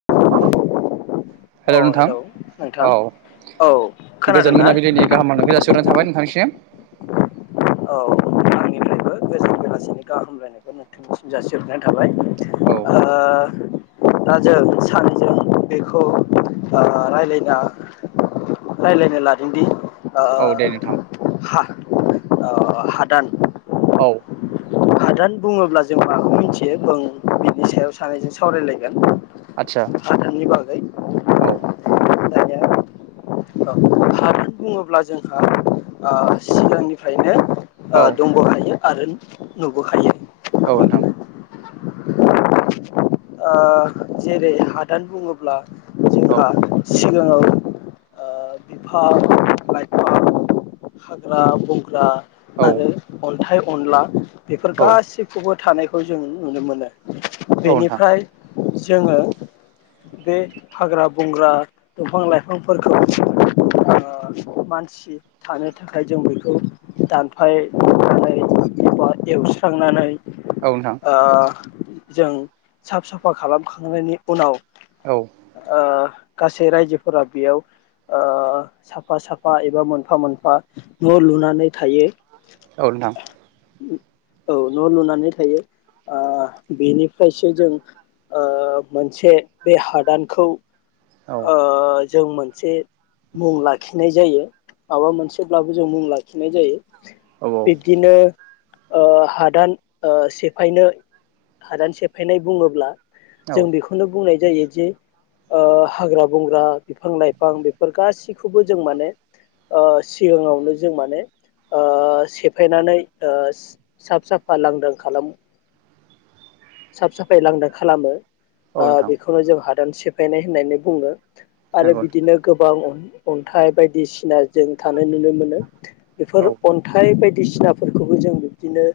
[inaudible] अ hello नोंथां hello नोंथां औ औ गोजोन खोनादोंना मोनाबिलिनि गाहाम मवनायखौ जासिहरनाय थाबाय नोंथांनिसि एम औ आंनिफ्रायबो गोजोन बेलासिनि गाहाम हामलायनायखौ नोंथांनिसिम जासिहरनाय थाबाय औ आ दा जों सानैजों बेखौ रायलायना रायलायनो लादोंदि आ औ दे नोंथां हा ओ हादान औ हादान बुङोब्ला जों माखौ मिथियो जों बिनि सायाव सानैजों आदसा सावरायलायगोन हादाननि बागै औ [unintelligible] [unintelligible] औ हादान बुंङोब्ला जोंहा सिगांनिफ्रायनो अ औ दंबोखायो आरो नुबोखायो औ नोंथां जेरै हादान बुंङोब्ला औ जोंहा सिगांङाव ओ‌ बिफां लाइफां हाग्रा बंग्रा औ आरो अन्थाय अनला बेफोर औ गाैखौबो थानायखौ जों नुनो मोनो औ नोंथां फ्राय जोंङो बे हाग्रा बंग्रा दंफां लाइफांफोरखौ मानसि थानो थाखाय जों बखौ दानफायनानै एबा एवस्रांनानै औ नोंथां ओ जों साफ साफा खालामखांनायनि उनाव औ ओ गासै रायजोफोरा बेयाव ओ साफा साफा एबा मोनफा मोनफा न लुनानै थायो औ नोंथां औ न लुनानै थायो ओ बेनि खायसो जों मोनसे बे हादानखौ औ ओ जों मोनसे मुं लाखिनाय जायो माबा मोनसेब्लाबो जों मुं लाखिनाय जायो औ बिदिनो ओ हादान सेफायनो हादान सेफायनाय बुंङोब्ला औ जों औ बेखौनो बुंनाय जायो जे ओ हाग्रा बंग्रा बिफां लाइफां बेफोर गाैखौबो जों माने सिगांङावनो जों माने ओ सेफायनानै ओ साफ साफा लांदां खालामो साफ साफाय लांदां खालामो औ नोंथां बेखौनो जों हादान सेफ फायनाय होननानै बुंङो आरो नंगौ बिदिनो गोबां अ अन्थाइ बायदिसिना जों थानो नुनो मोनो‌ नोंथां औ बेफोर अन्थाइ बायदि। फिसिनाफोरखौबो जों बिब्दिनो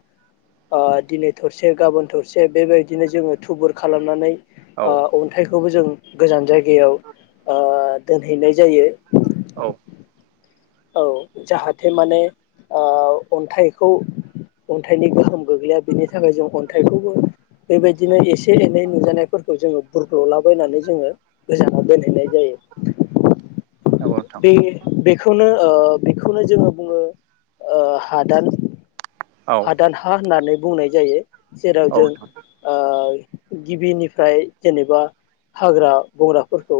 दिनै थरसे गाबोन थरसे एसे बेबायदिनो जोङो थुबुर खालामनानै औ अन्थाइखौबो जों गोजान जाय गायाव ओ दोनहैनाय जायो। औ औ जाहाथे माने अन्थाइखौ अन्थाइनि गोहोम गोग्लैया बेनि थाखाय जों अन्थाइखौबो बेबायदिनो एसे एनै नुजानायफोरखौ जोङो बुरग्ल'लाबायनानै जोङो गोजान दोनैनाय जायो। औ नोंथां बे बेखौनो बेखौनो जोङो बुङो हादान। औ हादान हा होननानै। बुंनाय जायो। जेराव औ जों नोंथां ओ गिबिनिफ्राय जेनेबा हाग्रा बंग्राफोरखौ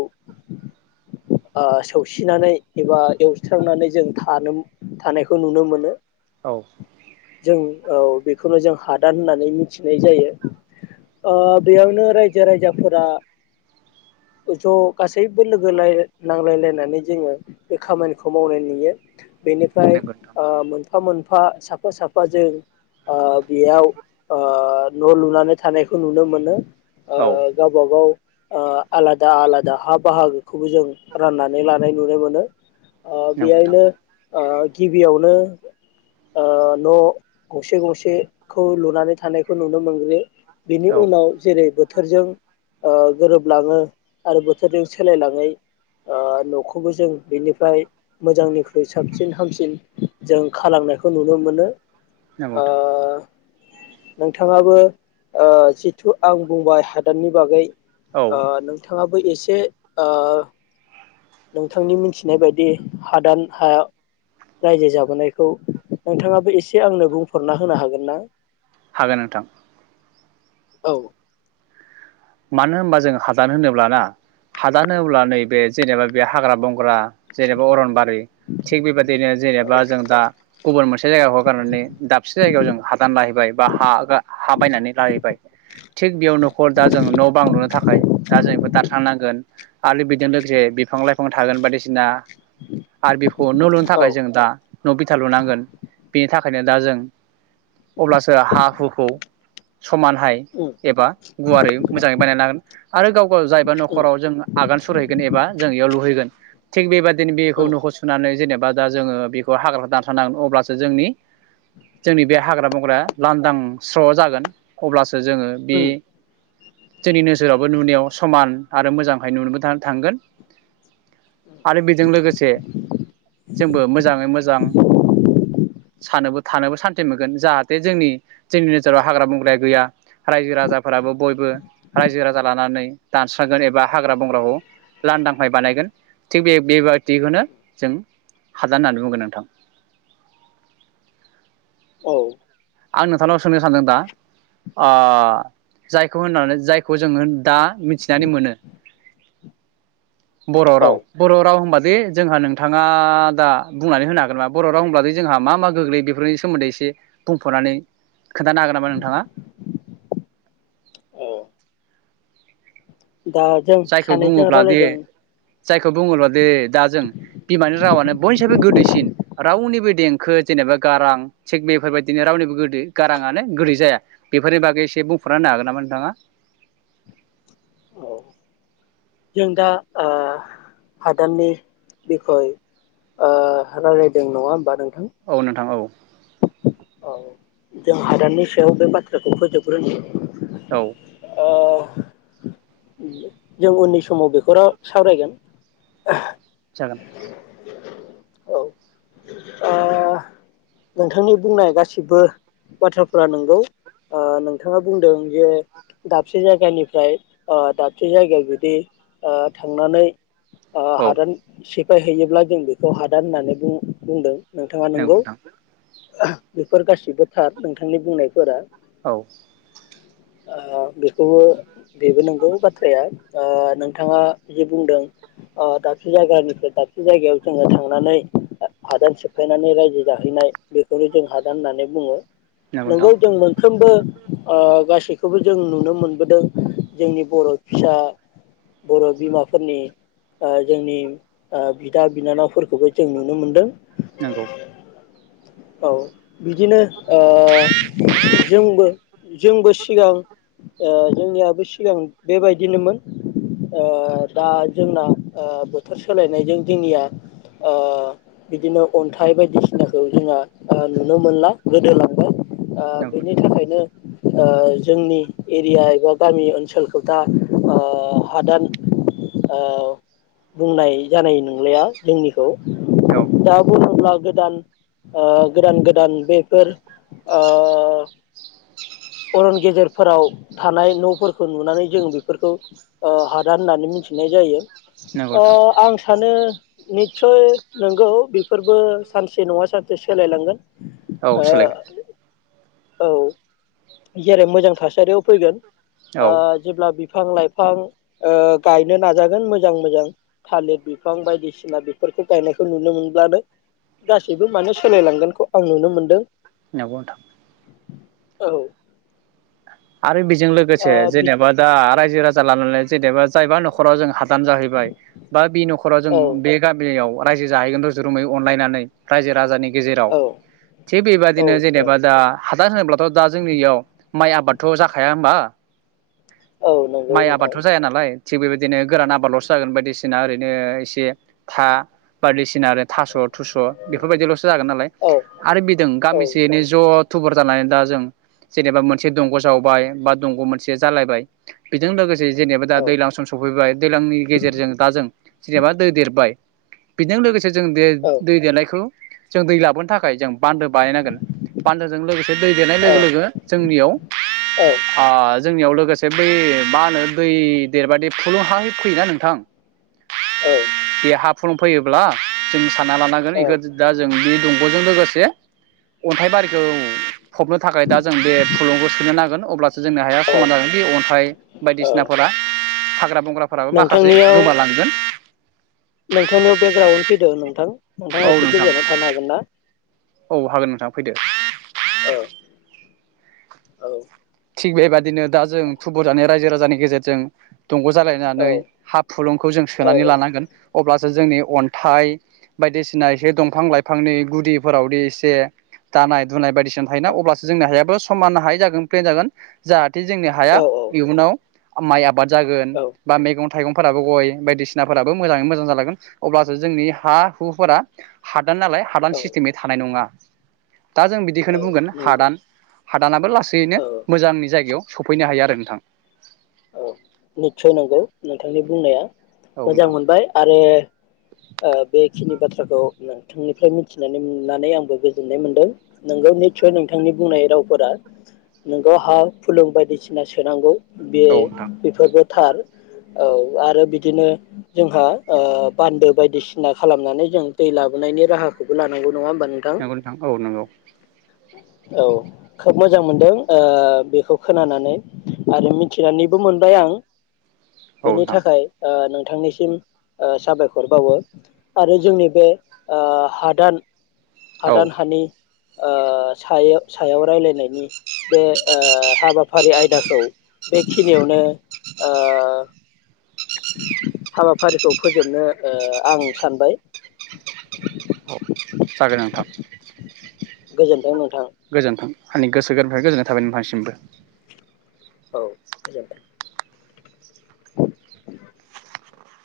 सौसिनानै एबा एवस्रांनानै जों थानो थानायखौ नुनो मोनो। औ औ बेखौनो जों हादान होननानै मिथिनाय जायो बेयावनो रायजो राजा फोरा ज' गासैबो लोगोय नांलायलायनानै जोङो बे खामानिखौ मावनाय नुयो बेनिफ्राय नंगौ नोंथां मोनफा मोन फा साफा साफा जों ओ बेयाव ओ न' लुनानै थानायखौ नुनो मोनो ओ औ गावबा गाव ओ आलादा आलादा हा बाहागोखौबो जों राननानै लानाय नुनो मोनो। ओ नंगौ नोंथां बेहायनो ओ- गिबियावनो ओ न'- गंसे गंसेखौ लुनानै थानायखौ नुनो मोनग्रो बेनि औ उनाव जेरै बोथोरजों ओ गोरोबलाङो आरो बोथोरजों सोलायलाङै न'खौबो जों बिनिफ्राय मोजांनिख्रुइ साबसिन हामसिन जों खालामांनायखौ नुनो मोनो। नांगौ ओ नोंथां नोंथाङाबो ओ जिथु आं बुंबाय हादाननि बागै औ ओ नोंथाङा बो एसे ओ नोंथांनि मिथिनाय बायदि दि हादान हा रायजो जाबोनायखौ नोंथाङाबो ए से आंनो बुंफोरना होनो हागोन ना? हागोन नोंथां। औ मानो होनबा जों हादान होनोब्लाना हादान होनोब्ला नैबे जेनेबा बे हाग्रा बंग्रा जेनेबा अरनबारि थिग बेबायदिनो औ जेनेबा जों दा गुबुन मोनसे जायगाखौ गारनानै दाबसे जायगायाव जों दानायबाय बा हाब बायनानै लाहैबाय थिग बेयाव न'खर दा जों न'बां लुनो थाखाय दा जों बेखौ दानस्रांनांगोन। आरो बिजों लोगोसे बिफां लाइफां थागोन बायदिसिना आरो बेखौ न' लुनो औ थाखाय जों दा न' बिथा लुनांगोन बेनि थाखायनो दा जों अब्लासो हा हुखौ समानहाय उम एबा गुवारै बानायना लागोन आरो गाव गाव जायबा उम न'खराव जों आगान सुरहैगोन एबा जों बेयाव लुहै गोन थिग बेबादि दिनै बेखौ उम न'खौ सुनानै जेने बा जोङो बेखौ हाग्राखौ दानथारनांगोन अब्लासो जोंनि जोंनि बे हाग्रा बंग्राया लांदां स्र' जागोन अब्लासो जोङो बे उम जोंनि नोजोरावबो नुनायाव समान आरो मोजांहाय नुनोबो था-थांगोन। आरो बेजों लोगोसे जोंबो मोजाङै मोजां सानोबो थानोबो सान्थि मोनगोन जाहाथे जोंनि जोंनि नोजोराव हाग्रा बंग्राया गैया रायजो राजाफोराबो बयबो रायजो राजा लानानै दानस्रांगोन एबा हाग्रा बंग्राखौ लांदांहाय बानायगोन थिग बे बेबायदिखौनो जों हाजा होननानै बुंगोन नोंथां। औ आं नोंथांनाव सोंनो सानदों दा ओ जायखौ होननानै जायखौ जोङो दा मिथिनानै मोनो बर' औ राव बर राव होनबा बे जोंहा नोंथाङा दा बुंनानै होनो हागोन नामा बर' राव होनबाथाय जोंहा मा मा गोग्लैयो बेफोरनि सोमोन्दै एसे बुंफोरनानै खोन्थानो हागोन नामा नोंथाङा? औ दा जों जायखौ सानैजों बुङोब्ला दे रायलायदों जायखौ बुङोब्ला दे दा जों बिमानि रावानो बयनिसायबो गोदैसिन रावनिबो देंखो जेनेबा गारां थिग बेफोरबायदिनो रावनिबो गोदै गाराङानो गोदै जाया बेफोरनि बागै एसे बुंफुरना होनो हागोन नामा नोंथाङा? औ जों दा ओ हादाननि बिखय ओ रायज्लायदों नङा होमबा नों औ नोंथां औ औ जों हादाननि सायाव बे बाथ्राखौ फोजोबग्रोनि औ ओ जों उननि समाव बेखौ सावरायगोन। जागोन औ ओ नोंथांनि बुंनाय गासिबो बाथ्राफोरा नंगौ ओ नोंथाङा बुंदों जे दाबसे जायगानिफ्राय ओ दाबसे जायगायाव बिदि ओ थांनानै ओ औ हादान से फायहैयोब्ला जों बे खौ हादान होननानै बुं बुंदों नोंथाङा नंगौ नोंगौ नोंथां बेफोर गासिबो थार नोंथांनि बुंनायफोरा। औ ओ बेखौबो बेबो नंगौ बाथ्राया। ओ नोंथाङा जि बुंदों ओ दाबसे जायगानिफ्राय दाबसे जायगायाव जोङो थांनानै हादान सिबफायनानै रायजो जाहैनाय बेखौनो जों हादान होननानै बुङो नंगौ नोंगौ नोंथां जों मोनफ्रोमबो ओ गासै खौबो जों नुनो मोनबोदों जोंनि बर फिसा बर बिमाफोरनि ओ जोंनि ओ बिदा बिनानावफोर खौबो जों नुनो मोनदों। नंगौ औ बिदिनो ओ जोंबो जोंबो सिगां ओ जोंनियाबो सिगां बेबायदियानोमोन। ओ दा जोंना ओ बोथोर सोलायनायजों जोंनिया ओ बिदिनो अन्थाइ बायदिसिनाखौ जोंहा ओ नुनो मोनला गोदोलांबाय। आ नंगौ बेनि नोंथां थाखायनो ओ जोंनि एरिया एबा गामि ओनसोलखौ दा आ हादान ओ बुंनाय जानाय नंलिया जोंनि खौ औ [unintelligible] गोदान आ गोदान गोदान बेफोर आ अरन गेजेरफोराव थानाय न'फोरखौ नुनानै जोङो बेफोरखौ ओ हादान होननानै मिथिनाय जायो। नंगौ अ नोंथां आं सानो निस्सय नंगौ बेफोरबो सानसे नङा सानसे सोलायलांगोन। औ ओ सोलायगोन। औ जेरै मोजां थासारियाव फैगोन। आ औ जेब्ला बे बिफां लाइफां ओ गायनो नाजागोन मोजां मोजां, थालिर बिफां बायदिसिना बेफोरखौ गायनायखौ नुनो मोनब्लानो गासैबो माने, सोलायलांगोनखौ आं नुनो मोनदों। नोंगौ नोंथां। औ [inaudible] आरो बेजों लोगोसे बि जेनेबा दा रायजो राजा लानानै जेनेबा जायबा न'खराव जों हा [unintelligible] जाहैबाय बा बि न'खराव जों औ बे गामियाव रायजो जाहैगोन र' जुरुमै अनलायनानै रायजो राजानि गेजेराव औ थिग औ बेबायदिनो नोंथां जेनेबा दा हादान होनोब्लाथ' दा जोंनियाव माइ आबाद हाया होमबा औ नंगौ माइ नोंथां आबादथ' जाया नालाय थिग बेबायदिनो गोरान आबादल'सो जागोन बायदिसिना ओरैनो एसे था बायदिसिना थास' थुस' बेफोरबायदिल'सो जागोन नालाय औ आरो बिदों औ गामिसेनै नंगौ ज'थुबर जानानै दा जों जेनेबा मोनसे दंग' जावबाय बा दंग' मोनसे जालायबाय बेजों लोगोसे जेनेबा दा औ दैलां सम सफैबाय दैलांनि गेजेरजों दा जों जेनेबा दै देरबाय बेजों लोगोसे जों औ दै देनायखौ जों दै लाबोनो थाखाय जों बान्दो बानायनांगोन बान्दोजों लोगोसे दै देरनाय औ लोगो लोगो जोंनियाव औ आ जोंनियाव लोगोसे बै मा होनो दै देरबादि फुलुं हा फैयोना नोंथां औ बेहा फुलुं फैयोब्ला जों साना लानांगोन बेखौ औ दा जों बे दंग' बेजों लोगोसे अन्थाइबारिखौ फबनो थाखाय दा जों बे फुलुंखौ नांगोन अब्ला जोंनि हाया समान जागोन बे अन्थाइ औ बायदिसिनाफोरा हाग्रा बंग्राफोराबो माखासे नोंथांनियाव गोमालांगोन नोंथांनियाव बेकग्राउन्ड फैदो नोंथां। औ नोंथाङा एसे नोंथां गोजानाव थानो हागोन ना? औ हागोन नोंथां फैदो। ओ औ थिग बेबायादिनो दा जों थुबुरजानाय रायजो राजानि गेजेरजों दंग' औ जालायनानै हा फुलुंखौ जों औ सोनानै लानांगोन अब्ला जों जोंनि अन्थाइ बायदिसिना एसे दंफां लाइफांनि गुदिफोरावदि एसे दानाय दुनाय बायदिसिना मोजां थायो ना अब्लासो जोंनि हायाबो समानहाय जागोन। जागोन जाहा बे जोंनि औ हाया इयुनाव आ माइ आबाद जागोन औ बा मैगं थाइगंफोराबो गय बायदिसिनाफोराबो मोजाङै मोजां जालांगोन अब्लासो जोंनि हा हुफोरा हादान नालाय हादान औ सिस्टेमै थानाय नङा। दा जों बिदिखौनो औ बुंगोन नंगौ हादान हादानाबो लासैनो औ मोजांनि जायगायाव सफैनो हायो आरो नोंथां। औ निस्सय नंगौ नोंथांनि बुंनाया। औ मोजां नोंथां मोनबाय आरो ओ बेखिनि बाथ्राखौ नोंथांनिफ्राय मिथिनानै मोननानै आंबो गोजोननाय मोनदों नोंगौ नितसय नोंथांनि बुंनाय रावफोरा नोंगौ हा फुलुं बायदिसिना सोनांगौ। बे औ नोंथां बेफोरबो थार। औ आरो बिदिनो जोंहा ओ बान्दो बायदिसिना खालामनानै जों दै लाबोनायनि राहाखौबो लानांगौ। नङा होमबा नोंथां? नंगौ औ नंगौ औ मोजां मोनदों ओ बेखौ खोनानानै आरो मि थिनानैबो मोनबाय आं। औ बेनि नोंथां थाखाय ओ नों बिथांनिसिम साबायखरबावो आरो जोंनि बे ओ हादान औ हादान हानि ओ सायाव सायाव राय्लायनायनि बे हाबाफारि आयदाखौ बेखिनियावनो ओ हाबाफारिखौ फोजोबनो ओ आं सानबाय आरो नोंथां। गोजोनथों नों गोजोन्थों। आंनि गोसो गोरबोनिफ्राय गोजोननाय थाबाय नोंथांसिमबो। औ गोजोन्थों।